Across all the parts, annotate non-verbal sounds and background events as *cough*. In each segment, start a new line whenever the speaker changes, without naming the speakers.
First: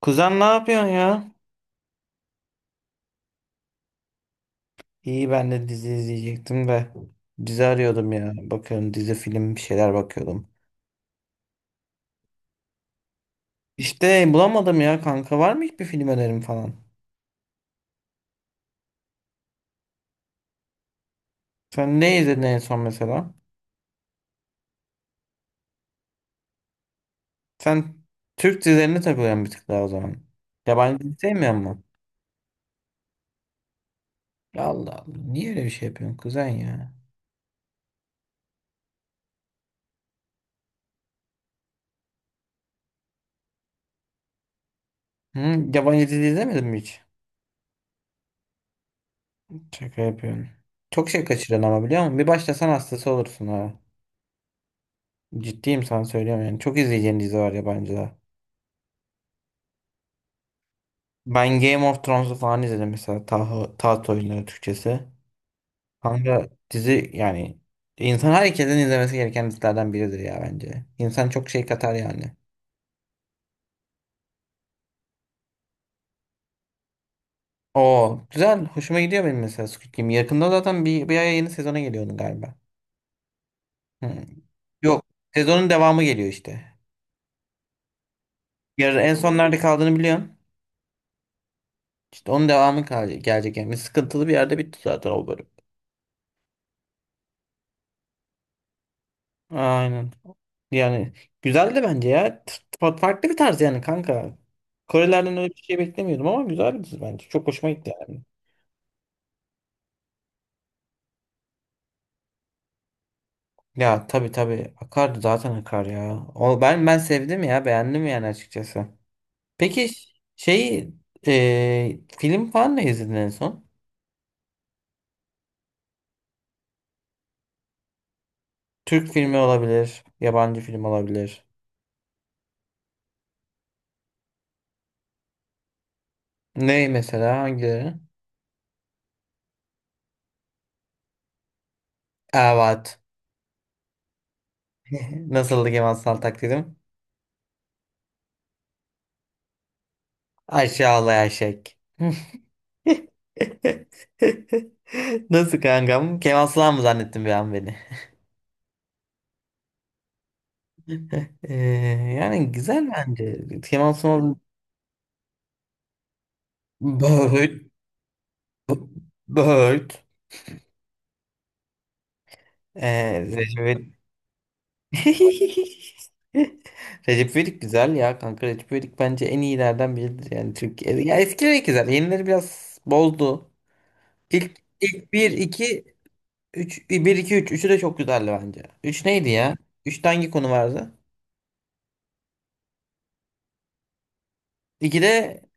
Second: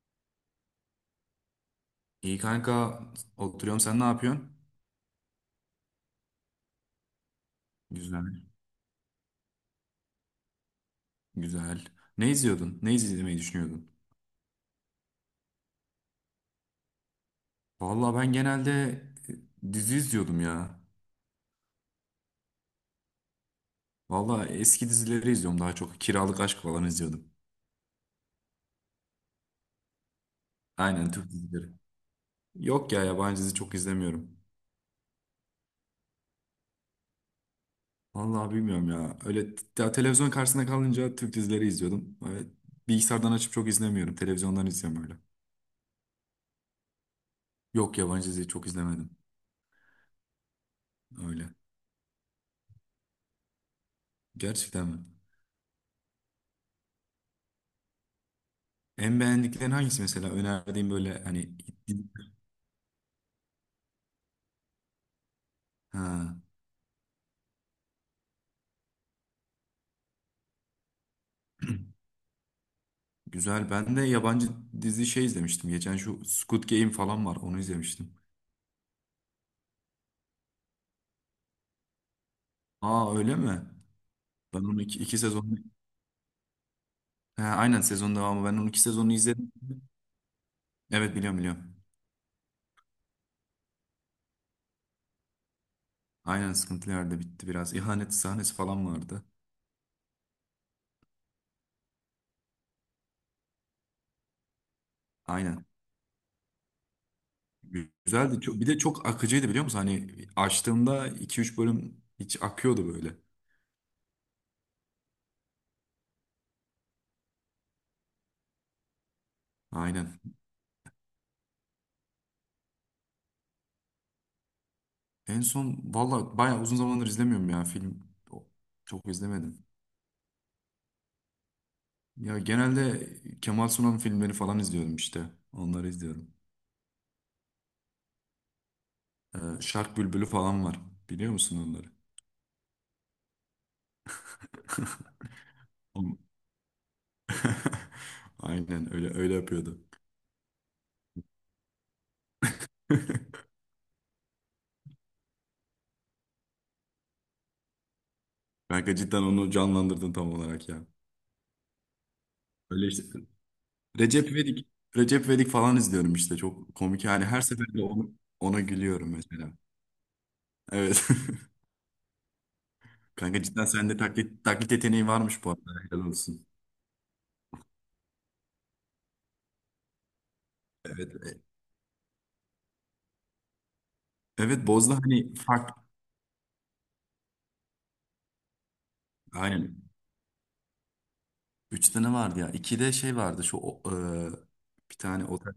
Kuzen ne yapıyorsun ya?
İyi kanka, oturuyorum, sen ne yapıyorsun?
İyi, ben de dizi izleyecektim de dizi arıyordum ya.
Güzel.
Bakıyorum, dizi film bir şeyler bakıyordum.
Güzel. Ne izliyordun? Ne izlemeyi düşünüyordun?
İşte bulamadım ya kanka, var mı hiçbir film önerim falan?
Vallahi ben genelde dizi izliyordum ya.
Sen ne izledin en son mesela?
Vallahi eski dizileri izliyorum daha çok. Kiralık Aşk falan izliyordum.
Sen Türk dizilerine takılıyorsun bir tık daha o zaman. Yabancı
Aynen,
dizi
Türk
sevmiyor
dizileri.
musun?
Yok ya, yabancı dizi çok izlemiyorum.
Allah Allah, niye öyle bir şey yapıyorsun kuzen ya?
Vallahi bilmiyorum ya. Öyle ya televizyon karşısında kalınca Türk dizileri izliyordum. Öyle bilgisayardan açıp çok izlemiyorum. Televizyondan izliyorum öyle.
Hı? Yabancı dizi izlemedin mi hiç?
Yok, yabancı dizi çok izlemedim.
Şaka yapıyorsun. Çok şey
Öyle.
kaçırıyorsun ama biliyor musun? Bir başlasan hastası olursun ha.
Gerçekten mi?
Ciddiyim, sana söylüyorum yani. Çok izleyeceğin dizi var yabancıda.
En beğendiklerin hangisi mesela? Önerdiğim böyle hani.
Ben Game of Thrones'u falan izledim mesela, Taht, Taht Oyunları Türkçesi.
Ha,
Kanka dizi yani, insan herkesin izlemesi gereken dizilerden biridir ya bence. İnsan çok şey katar yani.
güzel. Ben de yabancı dizi şey izlemiştim. Geçen şu Squid Game falan var. Onu izlemiştim.
O güzel, hoşuma gidiyor benim mesela Squid Game. Yakında zaten bir aya yeni sezona geliyor onun galiba.
Aa, öyle mi?
Hmm.
Ben onu iki,
Yok,
iki sezon.
sezonun devamı geliyor işte.
Ha, aynen, sezon devamı. Ben onun iki
Yarın
sezonu
en son
izledim.
nerede kaldığını biliyorum.
Evet, biliyorum biliyorum.
İşte onun devamı gelecek yani. Sıkıntılı bir yerde bitti zaten o bölüm.
Aynen, sıkıntılı yerde bitti biraz. İhanet sahnesi falan vardı.
Aynen. Yani güzeldi bence ya. Farklı bir tarz yani kanka. Korelerden öyle bir
Aynen.
şey beklemiyordum ama güzeldi bence. Çok hoşuma gitti yani.
Güzeldi. Çok, bir de çok akıcıydı, biliyor musun? Hani açtığımda iki üç bölüm hiç akıyordu böyle.
Ya tabii tabii, akardı zaten, akar ya. O, ben sevdim ya, beğendim yani açıkçası. Peki
Aynen.
şey film falan ne izledin en son?
En son valla bayağı uzun zamandır izlemiyorum ya film. O- Çok
Türk filmi
izlemedim.
olabilir, yabancı film olabilir.
Ya genelde Kemal Sunal'ın filmleri falan izliyorum işte. Onları izliyorum.
Ne mesela, hangileri?
Şark Bülbülü falan var. Biliyor musun onları?
Evet. *laughs* Nasıldı Kemal Sunal
On-
taklidim?
*laughs* Aynen, öyle öyle yapıyordu.
Aşağılayan şek. *laughs* *laughs*
*laughs*
Nasıl kankam? Kemal Sunal mı zannettin bir an beni?
Kanka, cidden onu canlandırdın tam olarak ya.
Ee, Yani
Öyle
güzel
işte.
bence. Kemal
Recep
Sunal
İvedik, Recep İvedik falan izliyorum işte. Çok komik yani. Her
Böğüt
seferinde onu, ona gülüyorum mesela.
Böğüt
Evet. *laughs* Kanka,
Recep
cidden
İvedik.
sende taklit
*laughs*
yeteneği varmış bu arada. Helal olsun.
Recep İvedik güzel ya kanka. Recep İvedik bence en iyilerden biridir. Yani Türkiye. Ya
Evet.
eskileri güzel. Yenileri biraz bozdu. İlk,
Evet, Boz'da
ilk 1,
hani fark,
2, 3, 1, 2, 3. Üçü de çok güzeldi bence. 3 neydi ya?
aynen.
3'te hangi konu vardı?
Üç tane vardı ya. İkide şey vardı şu bir tane
İkide.
otel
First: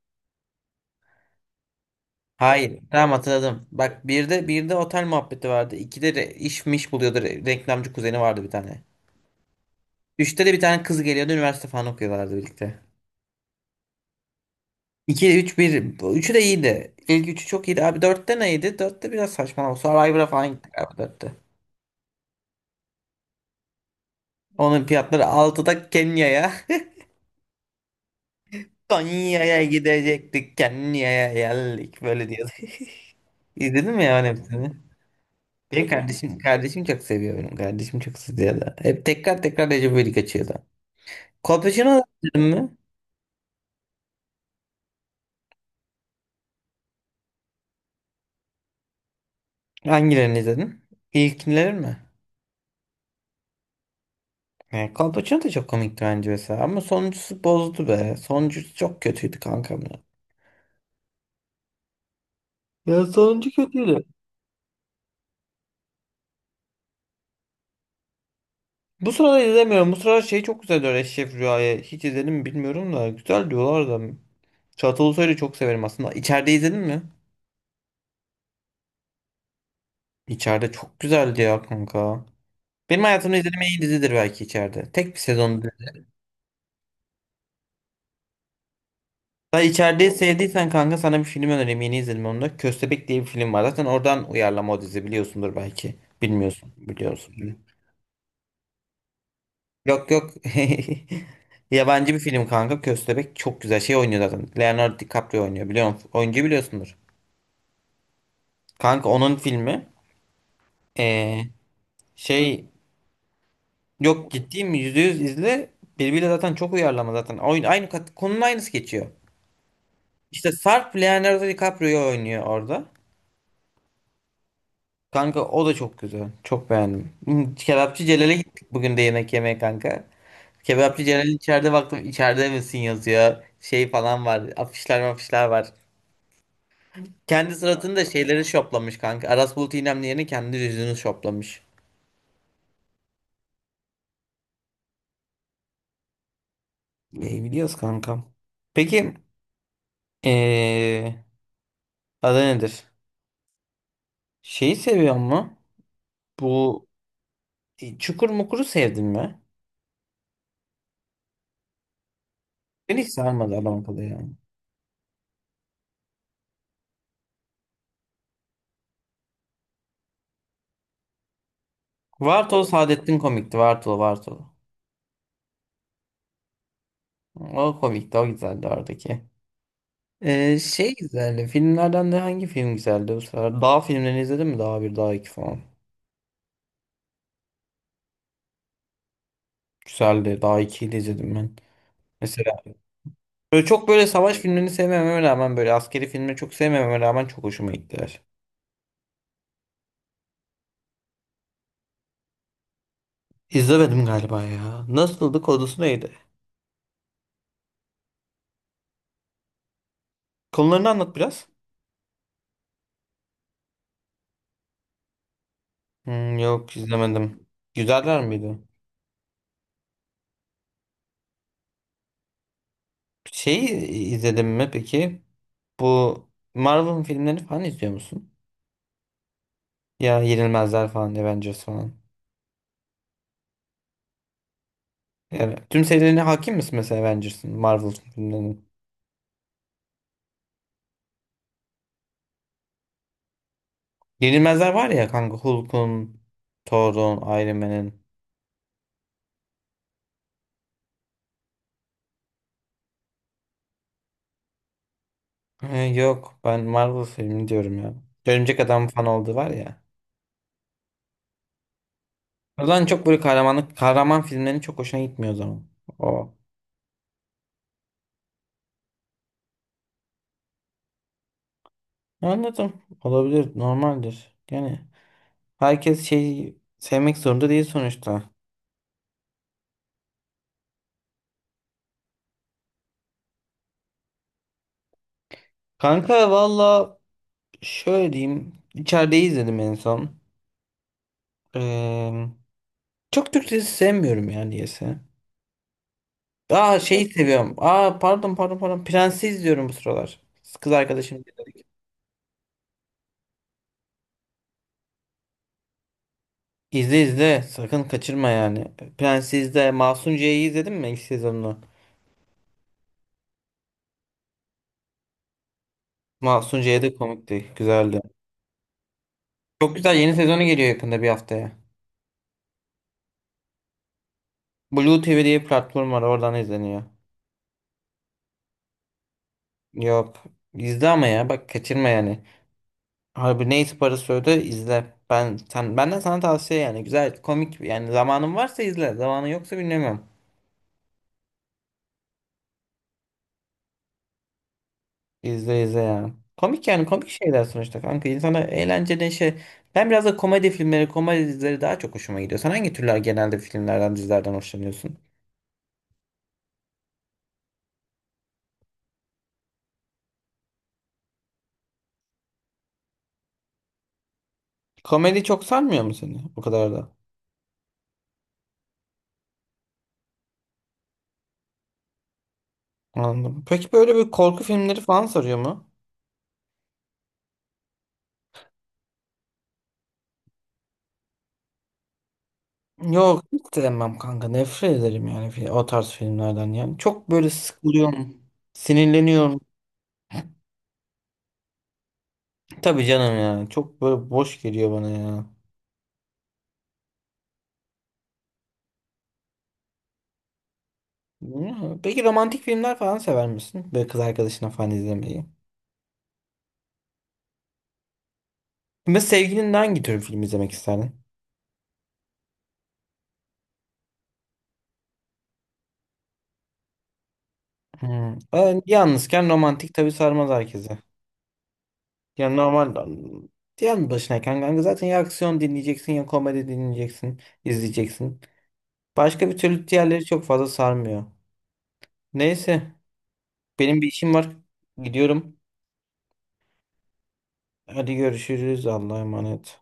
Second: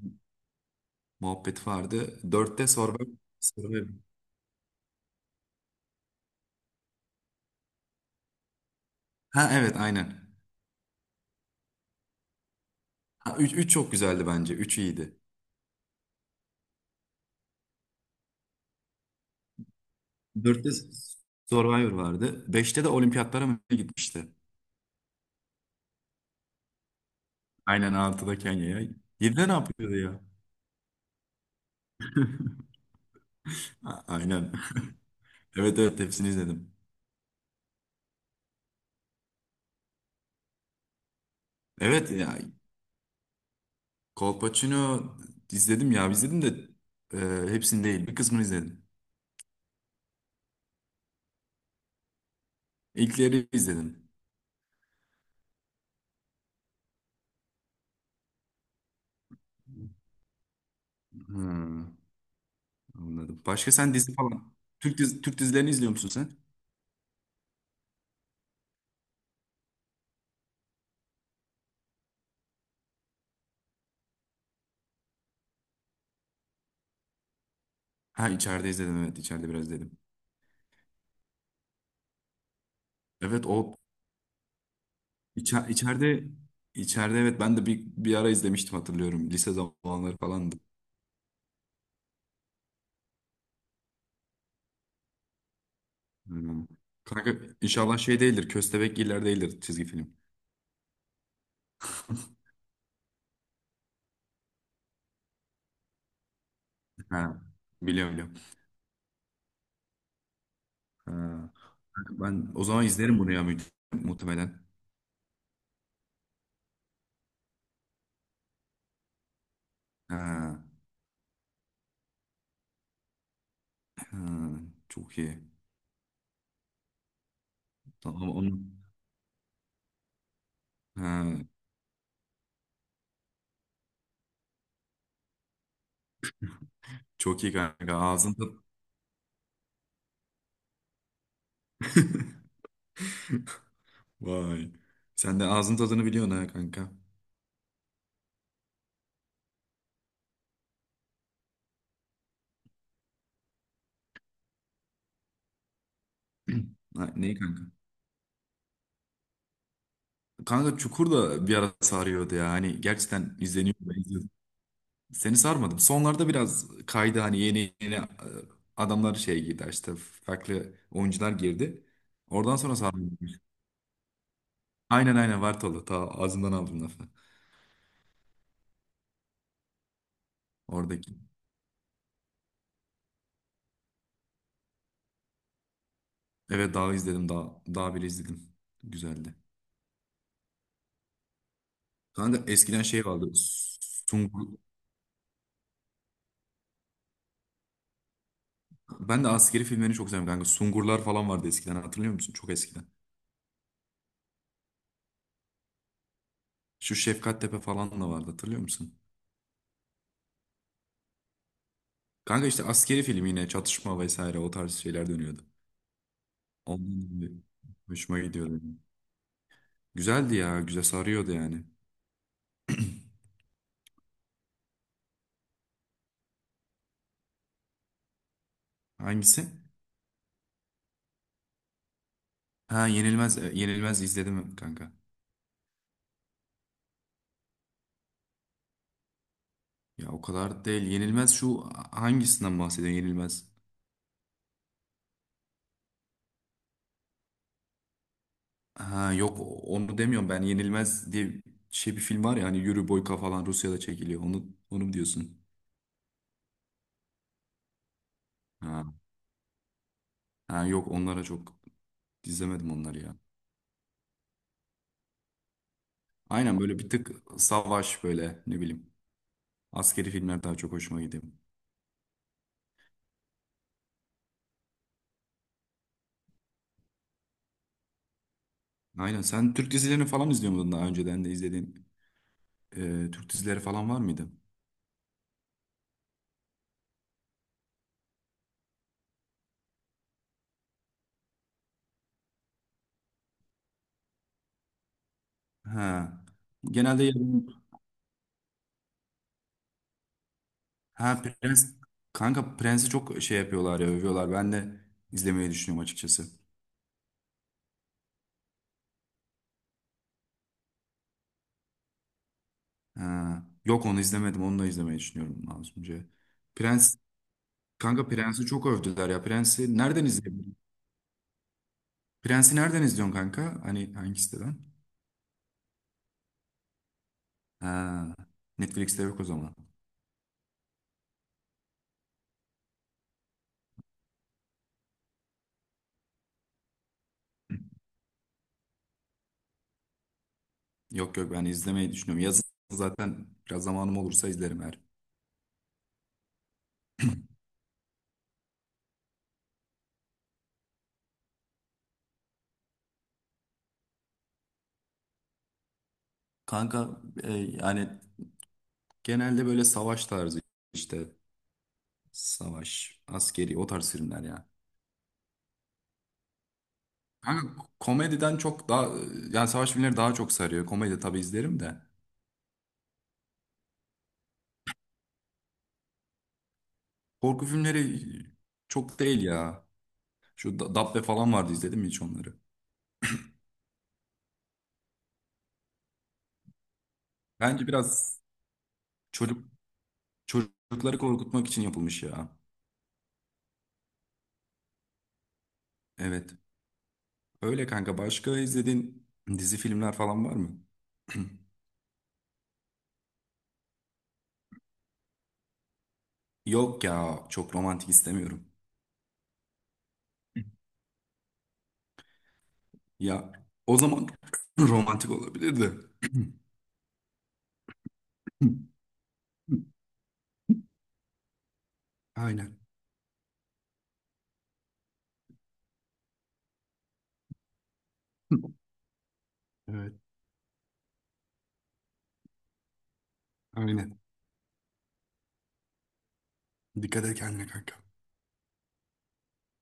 muhabbeti vardı. Dörtte
Hayır.
Survivor.
Tamam, hatırladım.
Survivor.
Bak, bir de otel muhabbeti vardı. İkide de iş miş buluyordu. Reklamcı kuzeni vardı bir tane.
Ha, evet, aynen.
Üçte de bir tane kız geliyordu. Üniversite falan okuyorlardı birlikte.
Ha, üç çok güzeldi bence. Üç iyiydi.
İki, üç, bir. Bu üçü de iyiydi. İlk üçü çok iyiydi. Abi dörtte neydi? Dörtte biraz saçmalama. Survivor'a falan
Dörtte
gittik abi dörtte.
Survivor vardı. Beşte de olimpiyatlara mı ne gitmişti?
Onun fiyatları altıda Kenya'ya.
Aynen, altıda
*laughs*
Kenya'ya. Yedide ne
Konya'ya
yapıyordu ya?
gidecektik, Kenya'ya geldik. Böyle diyordu. *laughs* İzledin mi
Ha,
ya onun
aynen.
hepsini?
*laughs* Evet
Benim
evet, hepsini
kardeşim,
izledim.
kardeşim çok seviyor benim. Kardeşim çok seviyor da. Hep tekrar tekrar Recep İvedik açıyordu. Kolpaçino'yu
Evet ya,
izledin mi?
Kolpaçino izledim ya, izledim de e, hepsini değil, bir kısmını izledim.
Hangilerini izledin? İlkleri mi?
İlkleri izledim.
Yani Kolpaçino da çok komikti bence mesela. Ama sonuncusu bozdu be. Sonuncusu çok kötüydü kankam ya.
Hmm,
Ya
anladım.
sonuncu
Başka sen
kötüydü.
dizi falan. Türk dizilerini izliyor musun sen?
Bu sırada izlemiyorum. Bu sıralar şey çok güzel diyor, Eşref Rüya'yı. Hiç izledim mi bilmiyorum da. Güzel diyorlar da. Çağatay Ulusoy'u çok severim aslında. İçeride izledin mi?
Ha, içeride izledim, evet, içeride biraz izledim.
İçeride çok güzeldi ya kanka. Benim hayatımda
Evet,
izlediğim en
o
iyi dizidir belki içeride. Tek bir sezon.
içe- içeride içeride, evet, ben de bir ara izlemiştim, hatırlıyorum. Lise
Sen içeriği
zamanları falandı.
sevdiysen kanka, sana bir film önereyim. Yeni izledim onu da. Köstebek diye bir film var. Zaten oradan uyarlama o dizi, biliyorsundur belki.
Hmm.
Bilmiyorsun, biliyorsun.
Kanka, inşallah şey değildir. Köstebek Giller değildir, çizgi
Yok
film. *laughs*
yok. *laughs* Yabancı bir film kanka. Köstebek çok güzel şey oynuyor zaten, Leonardo DiCaprio oynuyor. Biliyor musun? Oyuncu biliyorsundur.
Ha, biliyorum biliyorum.
Kanka onun filmi
Ha.
ee,
Kanka, ben o
şey
zaman izlerim bunu ya,
yok,
muhtemelen.
ciddiyim, yüzde yüz izle. Birbiriyle zaten çok uyarlama zaten. Oyun, konunun aynısı geçiyor. İşte
Ha,
Sarp Leonardo DiCaprio oynuyor orada.
ha, çok iyi.
Kanka o da çok güzel. Çok beğendim. Hmm, Kebapçı
Tamam
Celal'e
onu.
gittik bugün de yemek yemeye kanka. Kebapçı Celal'in,
Ha,
içeride baktım, içeride misin yazıyor. Şey falan var, afişler, afişler var.
çok iyi
Kendi
kanka.
suratını da
Ağzın
şeyleri
tat,
şoplamış kanka. Aras Bulut İynemli yerine kendi yüzünü şoplamış.
*laughs* vay. Sen de ağzın tadını biliyorsun ha kanka.
İyi biliyoruz kankam. Peki ee, adı nedir? Şeyi seviyor mu? Bu
Ha, neyi kanka?
Çukur Mukur'u sevdin mi?
Kanka, Çukur da bir ara sarıyordu ya. Hani
Beni hiç
gerçekten
sarmadı,
izleniyor. Ben
alakalı yani.
izliyordum. Seni sarmadım. Sonlarda biraz kaydı hani, yeni yeni adamlar şey girdi işte, farklı oyuncular girdi. Oradan
Vartolu
sonra sarmadım.
Saadettin komikti. Vartolu Vartolu.
Aynen aynen, Vartolu. Ta ağzından aldım lafı.
O komikti, o güzeldi oradaki. Şey
Oradaki.
güzeldi. Filmlerden de hangi film güzeldi bu sefer? Dağ filmlerini izledin mi? Dağ bir, Dağ iki falan.
Evet, daha izledim. Daha bile izledim. Güzeldi.
Güzeldi. Dağ ikiyi de izledim ben. Mesela
Kanka, eskiden şey vardı.
böyle çok, böyle savaş
Sungur,
filmlerini sevmememe rağmen, böyle askeri filmleri çok sevmememe rağmen çok hoşuma gittiler.
Ben de askeri filmlerini çok seviyorum kanka. Sungurlar falan vardı eskiden, hatırlıyor musun? Çok eskiden.
İzlemedim galiba ya. Nasıldı? Konusu neydi?
Şu Şefkattepe falan da vardı, hatırlıyor musun?
Konularını anlat biraz.
Kanka, işte askeri film, yine çatışma vesaire o tarz şeyler dönüyordu.
Hmm, yok
Ondan dolayı
izlemedim.
hoşuma
Güzeller miydi?
gidiyordu. Güzeldi ya, güzel sarıyordu yani.
Şeyi izledim mi peki? Bu Marvel filmlerini falan izliyor musun?
Hangisi?
Ya Yenilmezler falan, Avengers falan.
Ha, Yenilmez, Yenilmez izledim kanka.
Evet. Tüm serilerine hakim misin mesela Avengers'ın, Marvel filmlerinin?
Ya, o kadar değil. Yenilmez, şu, hangisinden bahsediyorsun Yenilmez?
Yenilmezler var ya kanka, Hulk'un, Thor'un, Iron Man'in.
Ha yok, onu demiyorum ben Yenilmez diye, şey, bir film var ya hani, Yuri Boyka falan, Rusya'da çekiliyor. Onu mu diyorsun?
He, yok, ben Marvel filmi diyorum ya. Örümcek
Ha.
Adam fan oldu var ya.
Ha yok, onlara çok izlemedim
Ulan
onları
çok
ya.
böyle kahramanlık, kahraman filmlerin çok hoşuna gitmiyor o zaman. O.
Aynen, böyle bir tık savaş böyle, ne bileyim. Askeri filmler daha çok hoşuma gidiyor.
Anladım. Olabilir. Normaldir. Yani herkes şeyi sevmek zorunda değil sonuçta.
Aynen, sen Türk dizilerini falan izliyor muydun, daha önceden de izlediğin Türk dizileri falan var mıydı?
Kanka valla şöyle diyeyim, İçerideyi izledim en son. Ee, Çok Türk dizisi sevmiyorum yani diyese.
Ha.
Aa,
Genelde
şeyi seviyorum. Aa, pardon pardon pardon. Prensi izliyorum bu sıralar. Kız arkadaşım,
ha,
izledik.
Prens, kanka Prens'i çok şey yapıyorlar ya, övüyorlar. Ben de izlemeyi düşünüyorum açıkçası.
İzle izle. Sakın kaçırma yani. Prensi izle. Masunciye'yi izledin mi ilk sezonunu?
Ha. Yok, onu izlemedim, onu da izlemeyi düşünüyorum lazımca.
Masunciye de
Prens,
komikti. Güzeldi.
kanka Prens'i çok övdüler ya.
Çok
Prens'i
güzel,
nereden
yeni sezonu
izleyebilirim?
geliyor yakında bir haftaya.
Prens'i nereden izliyorsun kanka? Hani hangi siteden?
Blue TV diye bir platform var. Oradan izleniyor.
Ha, Netflix'te yok o zaman.
Yok. İzle ama ya. Bak, kaçırma yani. Harbi, neyse parası öde izle. Ben sen, benden sana tavsiye yani. Güzel, komik yani, zamanın varsa izle. Zamanın yoksa bilmiyorum.
Yok yok, ben izlemeyi düşünüyorum. Yazın zaten biraz zamanım olursa izlerim her.
İzle izle ya. Komik yani, komik şeyler sonuçta kanka. İnsana eğlence, neşe. Ben biraz da komedi filmleri, komedi dizileri daha çok hoşuma gidiyor. Sen hangi türler genelde filmlerden, dizilerden hoşlanıyorsun?
Kanka, yani genelde böyle savaş tarzı işte, savaş, askeri o tarz filmler ya.
Komedi çok sarmıyor mu seni? O kadar da.
Kanka, komediden çok daha, yani savaş filmleri daha çok sarıyor. Komedi tabii izlerim de.
Anladım. Peki böyle bir korku filmleri falan sarıyor mu?
Korku filmleri çok değil ya. Şu Dabbe falan vardı, izledim mi hiç onları?
Yok, hiç sevmem kanka. Nefret ederim yani, o tarz filmlerden yani. Çok böyle
Bence
sıkılıyorum.
biraz
Sinirleniyorum.
çocuk çocukları korkutmak için yapılmış ya.
Tabii canım ya. Çok böyle boş geliyor bana ya.
Evet. Öyle kanka. Başka izlediğin dizi, filmler falan var mı?
Bilmiyorum. Peki romantik filmler falan sever misin? Böyle kız arkadaşına falan izlemeyi.
Yok ya. Çok romantik istemiyorum.
Ve sevgilinle hangi tür film izlemek isterdin?
Ya, o zaman *clears throat* romantik olabilirdi.
Hmm. Yalnızken romantik
*clears throat*
tabii sarmaz herkese. Yani
Aynen.
normal yani, başınayken kanka zaten ya aksiyon dinleyeceksin ya komedi dinleyeceksin, izleyeceksin. Başka bir türlü
Evet.
diğerleri çok fazla sarmıyor. Neyse, benim bir
Aynen.
işim var. Gidiyorum.
Dikkat et kendine kanka.
Hadi görüşürüz. Allah'a emanet.